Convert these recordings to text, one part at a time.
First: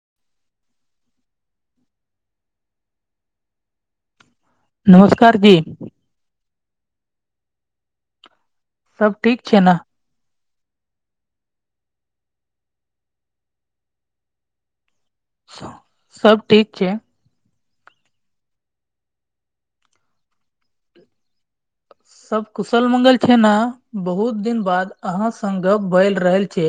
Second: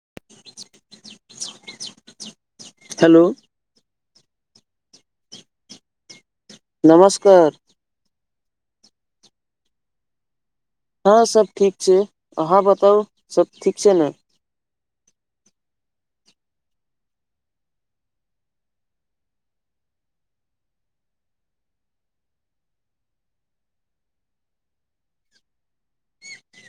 [inaudible] Hello नमस्कार दी नमस्कार सब ठीक छै न हँ सब ठीक छै अहाँ बताउ सब ठीक छै ने सब ठीक छै। सब कुशल मंगल छै न बहुत दिन बाद अहां संग गप बैल रहल छै।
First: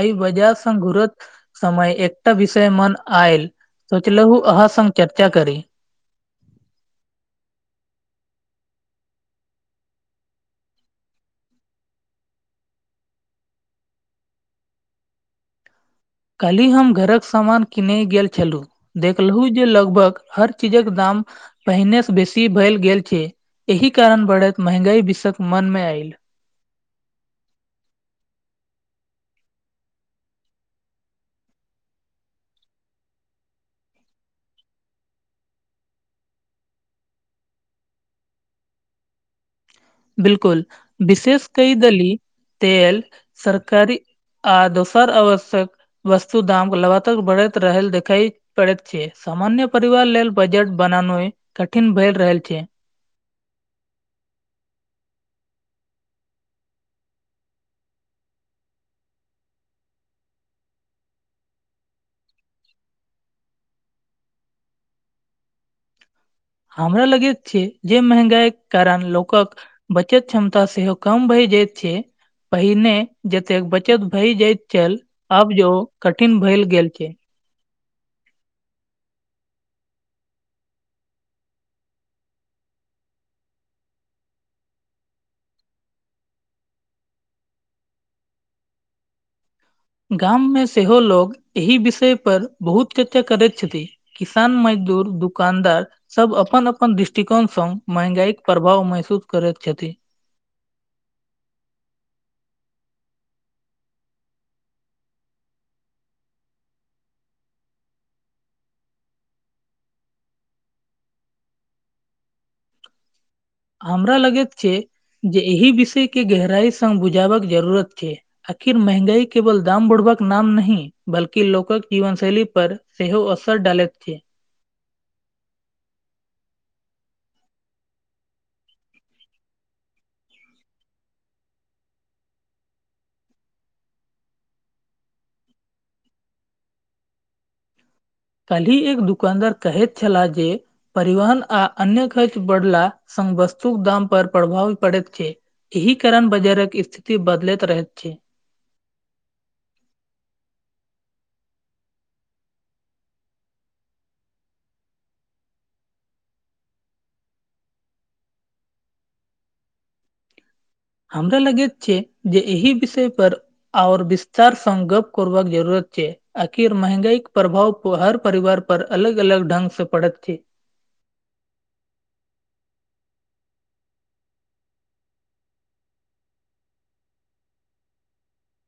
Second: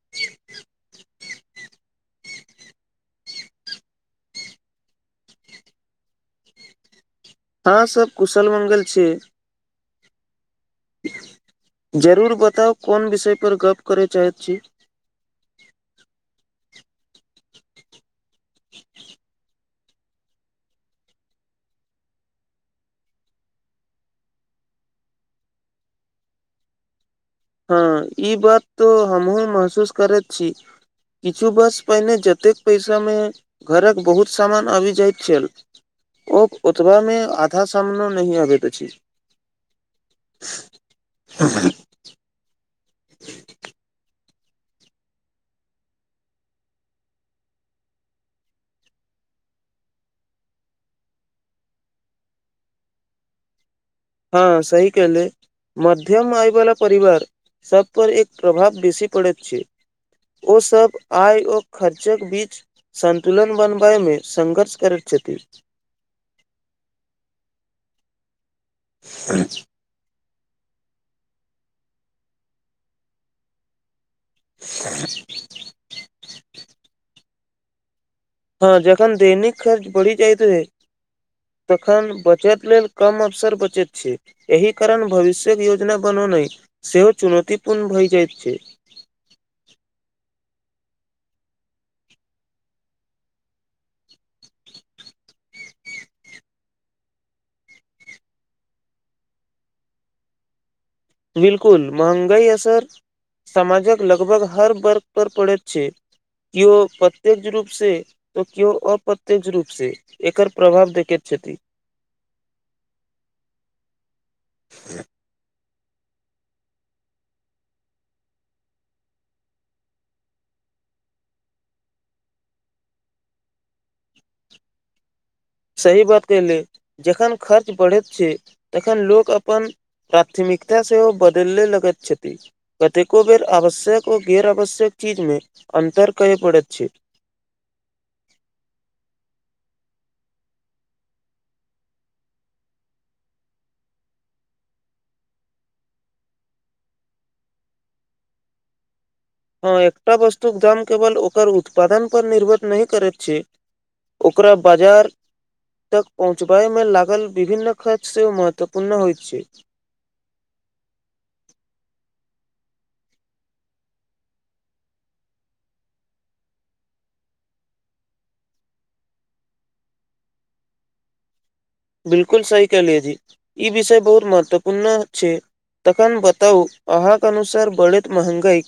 एइ वजहसँ घुरत समय एकटा विषय मन आयल सोचलहु अहाँ संग चर्चा करी। आहाँ सब कुशल मंगल छी जरूर बताउ कोन विषय पर गप्प करय चाहैत छी। काल्हि हम घरक समान किनय गेल छलु देखलूहूजे लगभग हर चीजक दाम पहिने स बेसी भल गेल छै एहि कारण बढ़ैक महगाई विसक मन मे आयल हँ ई बात तो हमहहुँ महसूस करैत छी। किछु बस पहिने जतेक पैसामे घरक बहुत सामान आबि जाइत छल। ओ ओतबामे आधा सामनो नही अबैत अछि बिल्कुल विशेष कई देली तेल सरकारी आ दोसर आवश्यक वस्तु दाम लगातार बढ़ैत रहल देखैत पड़ैत छै सामान्य परिवार लेल बजट बनानोय कठिन भए रहल छै। हँ सही कहले मध्यम आयवला परिवार सब पर एक प्रभाव बेसी पड़ैत छै। ओसब आय ओ खर्चक बीच सन्तुलन बनबैय मे संघर्ष करैत छथि। हमरा लगेत छै जे महगाई कारण लोकक बचत क्षमता सेहो कम भय जयत छै पहिने जतेक बचत भए जाइत छल आब जो कठिन भए गेल छै। हँ जखन दैनिक खर्च बढ़ि जाइतत तखन बचत लेल कम अवसर बचैत छै। एहि कारण भविष्यक योजना बनौना सेहो चुनौतीपूर्ण भय जाइत छै। गाममे सेहो लोक एहि विषयपर बहुत [unintelligible] करैत छथिन। किसान मजदूर दुकानदार सब अपन अपन दृष्टिकोणसँ महँंगाईक प्रभाव महसूस करैत छथि। बिल्कुल महंगाई असर सामाजक लगभग हर वर्ग पर पड़ैत छै। कियो प्रत्येक रूपसँ तऽ केओ औ अप्रत्यक्ष रूपसँ एकर प्रभाव देखैत छथि हमरा लगै छै जे एहि विषयके गहराइसँ बुझबाक जरूरत छै। आखिर महंगाई केवल दाम बढ़बाक नाम नहिह बल्कि लोकक जीवन शैली पर सेहो असर डालैत छैे सही बात [unintelligible] जखन खर्च बढ़ैत छै तखन लोक अपन प्राथमिकता सेहो बदले लगति छति कतेको बेर आवश्यक ओ गैर आवश्यक चीजमे अन्तर करय पड़ैत छै काल्हि एक दुकानदार कहैत छलाह जे परिवहन आ अन्य खर्च बढ़ला सँ वस्तुक दाम पर प्रभाव पड़ैत छै एहि कारण बाजारक स्थिति बदलैत रहैत छै हँ एकटा वस्तुक दाम केवल ओकर उत्पादन पर निर्भर नहि करैत छै ओकरा बजार तक पहुँचबायमे लागल विभन्न खर्च सेहो महत्वपूर्ण होइ छै हमरा लगैत छै जे एहि विषय पर आओर विस्तार सं गप करबाक जरूरत छै अखिर महंगाई के प्रभाव हर परिवार पर अलग अलग ढंग सँ पड़ेत छै बिलकुल सही कहलिए जी ई विषय बहुत महत्वपूर्ण छै तखन बताउ अहाँक अनुसार बढ़ैत महंगाई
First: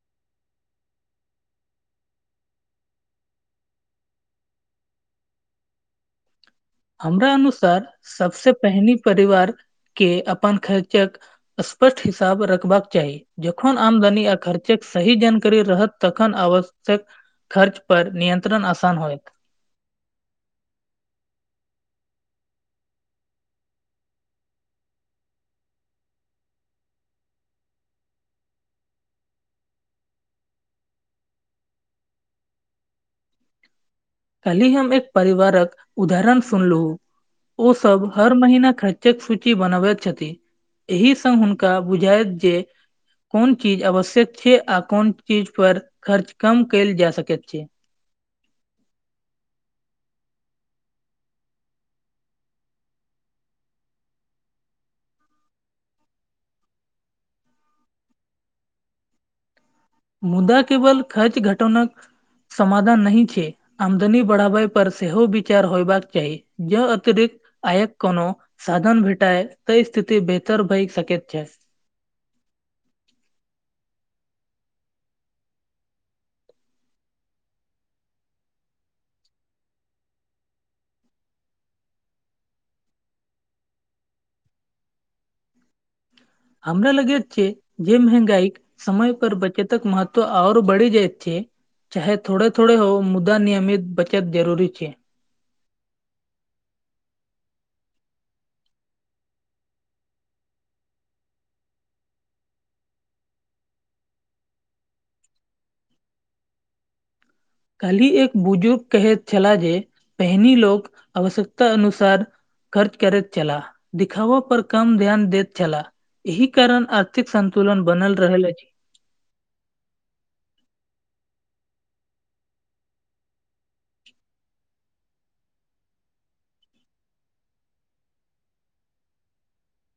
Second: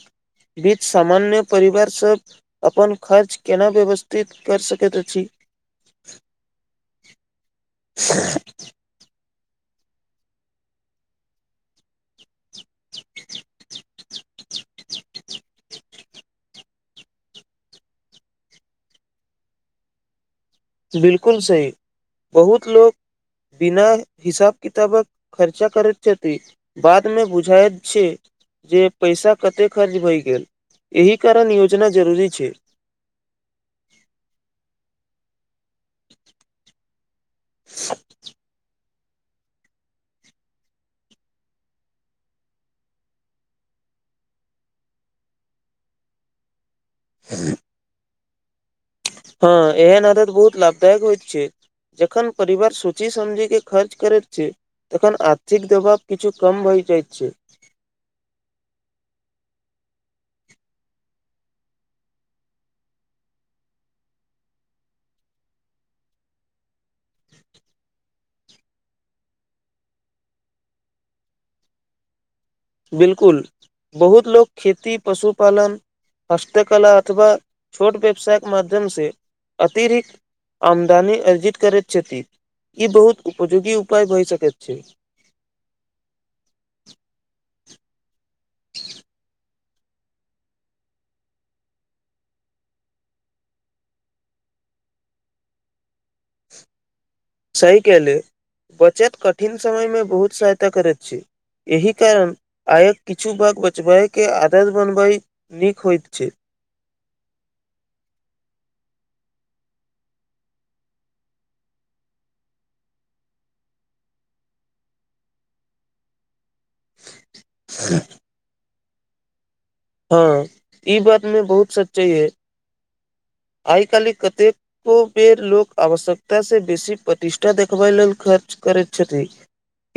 बीच सामान्य परिवार सभ अपन खर्च केना व्यवस्थित कर सकैत अछि हमरा अनुसार सबसे पहिने परिवार के अपन खर्चक स्पष्ट हिसाब रख बाक चाही जखन आमदनी आ खर्चक सही जानकारी रहत तखन आवक खर्च पर नियंत्रण आसान होएत बिल्कुल सही बहुत लोक बिना हिसाब किताबक खर्चा करैत छथि बादमे बुझायत छै जे पैसा कते खर्च भएई गेल एहि कारण योजना जरूरी छै काल्हि हम एक परिवारक उदाहरण सुनलु ओ सब हर महिना खर्च फूची बनबैत छथि एहि सं हुनका बुझाइत जे कोन चीज आवश्यक छै आ कोन चीज पर खर्च कम कयल जा सकैत छै हँ एहन आदत बहुत लाभदायक होइत छै जखन परिवर सोची समझी के खर्च करैत छै तखन आर्थिक दबाब किछु कम भय जायत छै मुद्दा केवल खर्च घटोनाक समाधान नही छै आमदनी बढ़ाबय पर सेहो विचार होयबाक चाही जो अतिरिक्त आयक कोनो साधन भेटए तै स्थिति बेहतर भइ सकेत छै बिलकुल बहुत लोक खेती पशुपालन हस्तकला अथवा छोट व्यवसाय केँ माध्यम से अतिरिक्त आमदनी अर्जित करैत छथि ई बहुत उपयोगी उपाय भए सकैत छै हमरा लगैत छै जे महगाईक समय पर बचतक मह त्व आओर बढ़ि जाइत छै चाहे थोड़े थोड़े हो मुद्दा नियमित बचत जरूरी छै सही कहलि बचत कठिन समयमे बहुत सहायता करैत छै एहि कारण आयक किछु भाग बचबाय केँ आदत बनबाई नीक होइत छै काल्हि एक बुजुर्ग कहेत छला जे पहिनी लोक आवश्यकता अनुसार खर्च करैत छला दिखावा पर कम ध्यान देैत छला एहिक करण आर्थिक संन्तुलन बनल रहल अछि हँ ई बात मे बहुत सच्चये अय आइ काल्हि कते को बेर लोक आवश्यकता से बेसी प्रतिष्ठा देखबै लेल खर्च करैत छथि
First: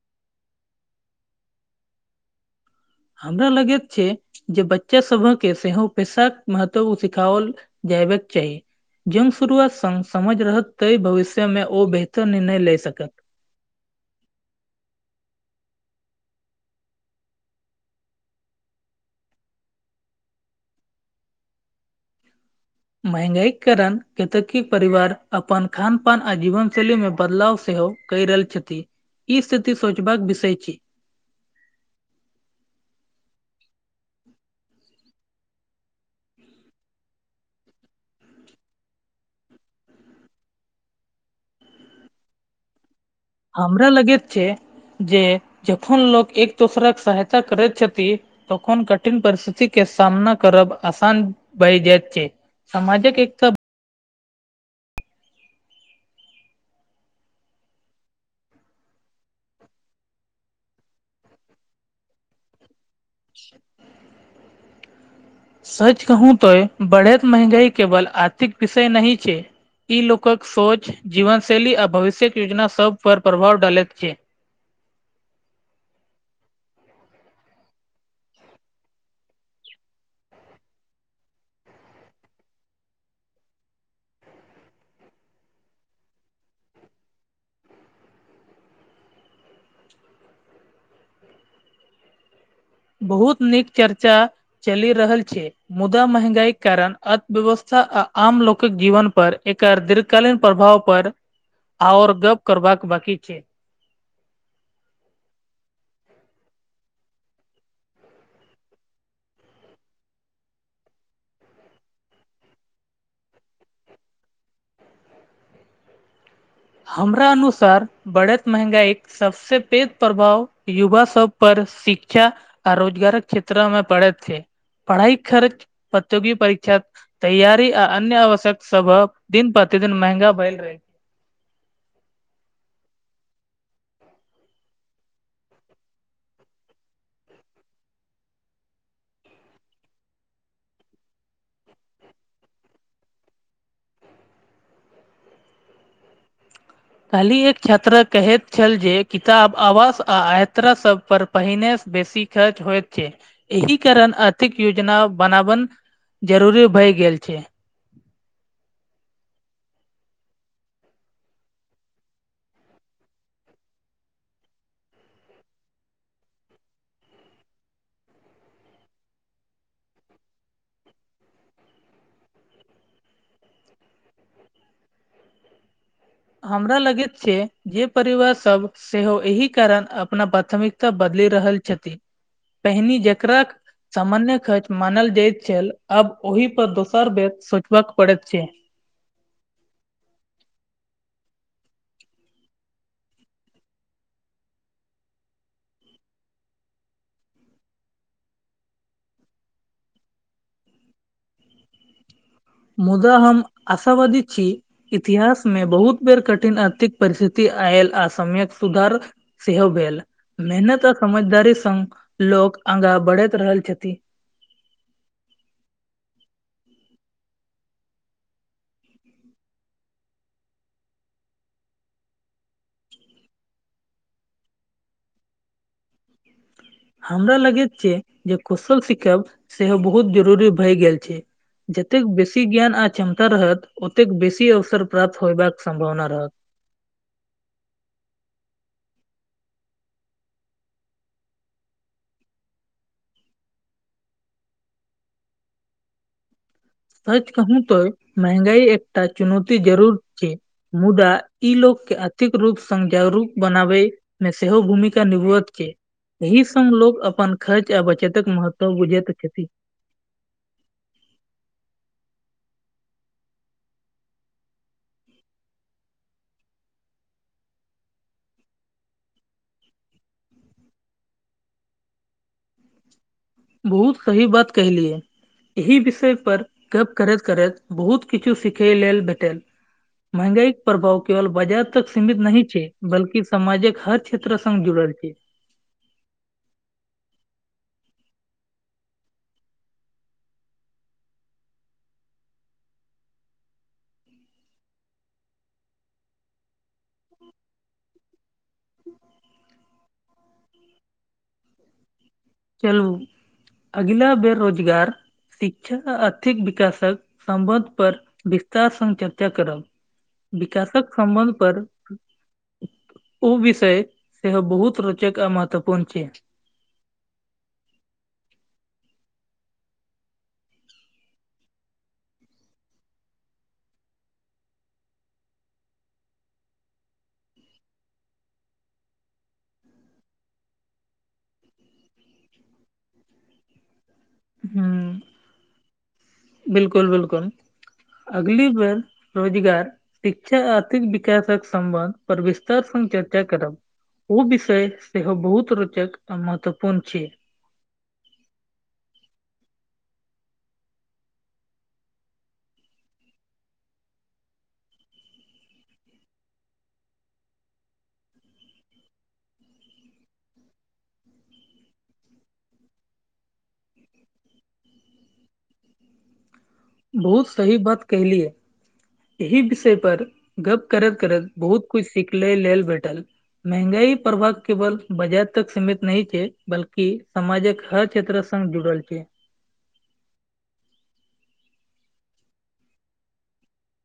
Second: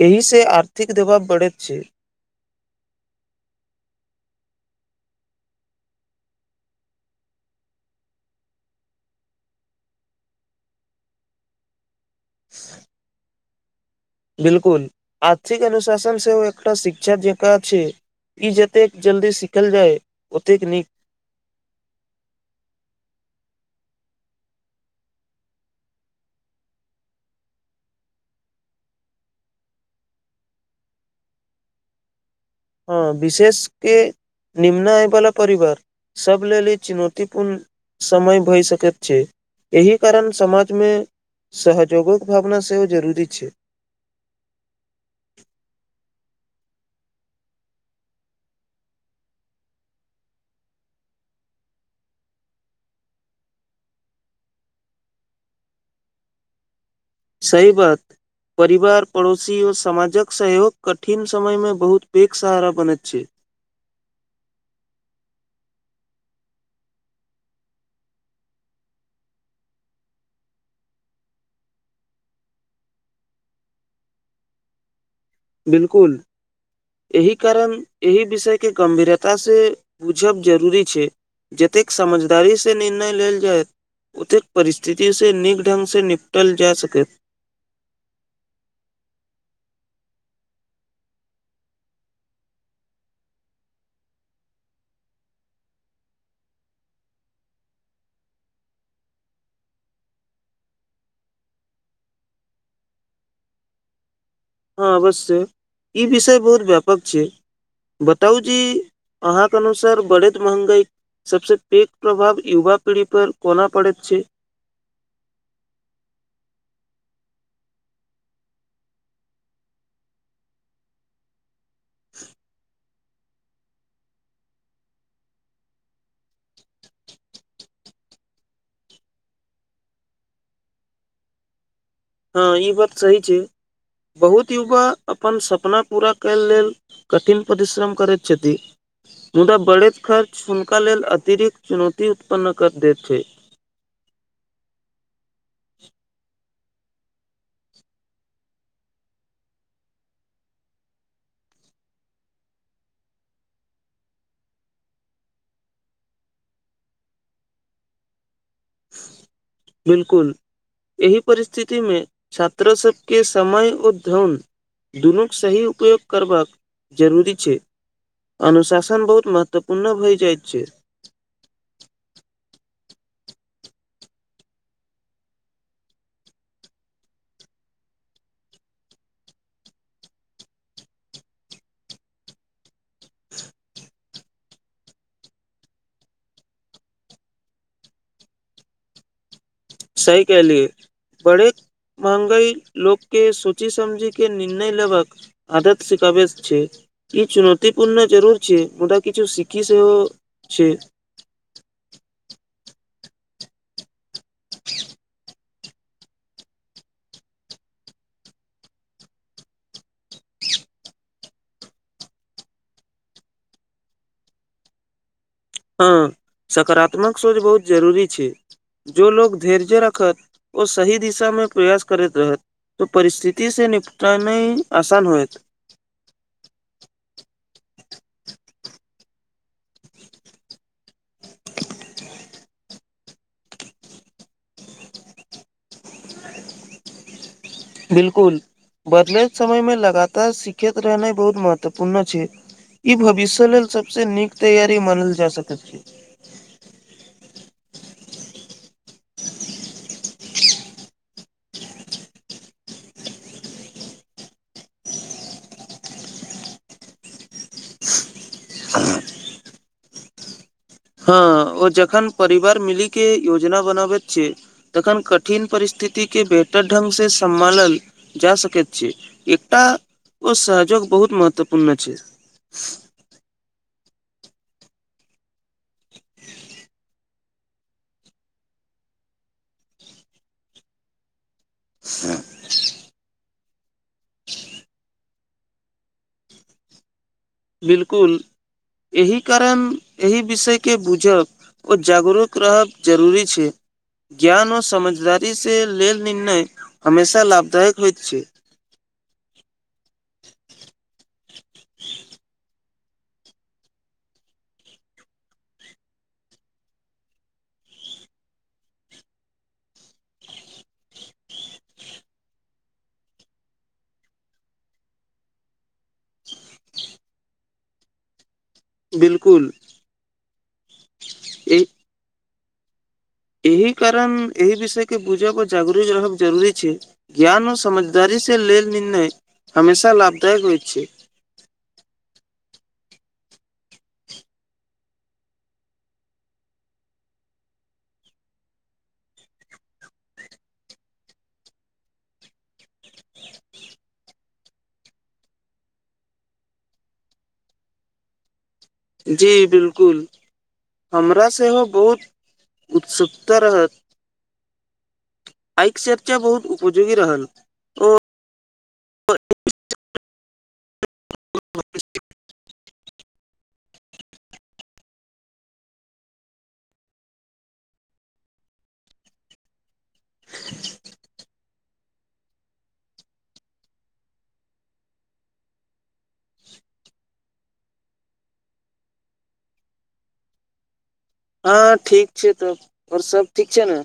एहि से आर्थिक दबाब बढ़ैत छै हमरा लगैत छै जे बच्चा सबहक केँ सेहो पैेसाक महत्व सिखाओल जयबाक चाही जन शुरुआत सन समझ रहत ताहि भविष्यमे ओ बेहतर निर्णय लए सकत बिलकुल आर्थिक अनुशासन सेहो एकटा शिक्षा जेका छै ई जतेक जल्दी सीखल जाय ओतेक नीक महगाई करण केतेकी परिवार अपन खान - पान आ जीवन शैली मे बदलाव सेहो कैय रहल छथि ई स्थिति सोचबाक विषय छी हँ विशेष केँ निम्नय वला परिवार सभ लेल ई चुनौतीपूर्ण समय भए सकैत छै एहि कारण समाजमे सहजोगक भावना सेहो जरूरी छै हमरा लगैत छै जे जखन लोग एक दोसरा केँ सहायता करे छथि तखन कठिन परिस्थिति केँ सामना करब आसान भय जाइत छै समाजक एकता सही बात परिवार पड़ोसी औ समाजक सहयोग कठिन समय मे बहुत पैघ सहारा बनैत छै [inaudible] सैच कहू तैय बढ़ैत महंगाई केवल आर्थिक विषय नही छै ई लोकक सोच जीवनशैली आ भविष्यक योजना सभपर प्रभाव डालैत छै बिल्कुल एहि कारण एहि विषय केँ गंभीरता से बुझब जरूरी छै जतेक समझदारी सँ निर्णय लेल जाय ओतेक परिस्थिति सँ नीक ढंगसँ निपटल जा सकैत बहुत नीक चर्चा चलि रहल छै मुदा महंगाई केँ कारण अर्थव्यवस्था आ आम लोकक जीवन पर एकर दृत कालीन प्रभाव पर आओर गप करबाक बाकी छै हँ अवश्य ई विषय बहुत व्यापक छै बताउ जे अहाँ कऽ अनुसार बढ़ैत महंगाई सबसे पैघ प्रभाव युवा पीढ़ी पर कोना पड़ैत छैय हमरा अनुसार बढ़ैत महंगाई सबसे पेघ प्रभाव युवा सब पर शिक्षा आ रोजगारक क्षेत्र मे बढ़ेत छै पढ़ाई खर्च प्रत्योगि परीक्षा तैयारी आ अन्य आवश्यक सब दिन - प्रतिदिन महंगा भैल रहै हँ ई बात सही छैय बहुत युवा अपन सपना पूरा कयल लेल कठिन परिश्रम करै छति मुदा बढ़ैत खर्च हुनका लेल अतिरिक्त चुनौती उत्पन्न कर दैत छैय काल्हि एक छात्रा कहैत छल जे किताब आवास आ यात्रा सब पर पहिनेसँ बेसी खर्च हो छैय एहि कारण आर्थिक योजना बनाबन जरूरी भए गेल छैय बिल्कुल एहि परिस्थिति मे छात्रों सबके समय ओ धन दुनूके सही उपयोग करबाक जरूरी छैय अनुशासन बहुत महत्वपूर्ण भय जाइत छैय हमरा लगैत छैय जे परिवार सब सेहो एहि कारण अपना प्राथमिकता बदलि रहल छथिन पहिनी जकराक सामान्य खर्च मानल जाइत छल आब ओहि पर दोसर बेत सोचबाक पड़ैत छैय सही कहेलियए बड़े महंगाई लोक के सोचै समझै के निर्णय लेभग आदत सिखाबे छैय ई चुनौतीपूर्ण जरूर छै मुदा किछु सीखी सेहो छै मुदा हम असावदी छी इतिहास में बहुत बेर कठिन आर्थिक परिस्थिति आयल आ समय्यक सुधार सेहो भेल मेहनत आ समझदारी संघ लोक आगाँ बढ़ैत रहल छथिन हँ सकारात्मक सोच बहुत जरूरी छैय जो लोग धैर्ज रखत ओ सही दिशामे प्रयास करैत रहै त परिस्थिति से निपटानै आसान होएत हमरा लगैत छै जे कौशल सिखब सेहो बहुत जरूरी भए गेल छै जतेक बेसी ज्ञान आ क्षमता रहत ओतेक बेसी अवसर प्राप्त होयबाक सम्भावना रहत बिलकुल बदलेत समय में लगातार सिखैत रहनाइ बहुत महत्वपूर्ण छै ई भविष्य लेल सबसे नीक तैयारी मानल जा सकैत छै सच कहू त महंगाई एकटा चुनौती जरूर छी मुदा ई लोकके आर्थिक रूप संग‌ जागरूक बनाबै मे सेहो भूमिका निभवत के एहि संग लोक अपन खर्च आ बचतक महत्व बुझैत छथि हँ ओ जखन परिवार मिली के योजना बनाबैत छै तखन कठिन परिस्थिति के बेहतर ढंग से सम्हालल जा सकैत छै एकटा ओ सहजोग बहुत महत्वपूर्ण छै बहुत सही बात कहलियै एहि विषय पर गप करैत करैत बहुत किछु सिखैइ लेल भेटल महगाईक प्रभाव केवल बजार तक सीमित नहि छै बल्कि समाजक हर क्षेत्र संग जुड़ल छै बिलकुल एहि कारण एहि विषयके बुझब ओ जागरूक रहब जरूरी छै ज्ञान आ समझदारी सँ लेल निर्णय हमेशा लाभदायक होइत छै [inaudible] [inaudible] चलु अगिला बेर रोजगार शिक्षा आ आर्थिक विकासक सम्बन्ध पर विस्तार सँ चर्चा करब विकासक संबन्ध पर उ विषय सेहो बहुत रोचक आ महत्वपूर्ण छै [inaudible] बिलकुल ई एहि कारण एहि विषय केँ बुझब आ जागरू रहब जरूरी छै ज्ञान आ समझदारी सँ लेल निर्णय हमेशा लाभदायक होइत छै [inaudible] [inaudible] हुँ बिलकुल बिलकुल अगली बेर रोजगार शिक्षा आ आर्थिक विकासक सम्बन्ध पर विस्तार सँ चर्चा करब उ विषय सेहो बहुत रोचक आ महत्वपूर्ण छी जी बिलकुल हमरा सेहो बहुत उत्सुकता रहत आइक चर्चा बहुत उपजोगी रहल ओ [inaudible] [inaudible] [inaudible] बहुत सही बात कहलियै एहि विषय पर गप करत - करत बहुत कुछ सिखले लेल भेटल महंगाई प्रभाव केवल बाजार तक सीमित नहि छै बल्कि समाजक हर क्षेत्र संग जुड़ल छै हँ ठीक छै तब आओर सब ठीक छै नऽ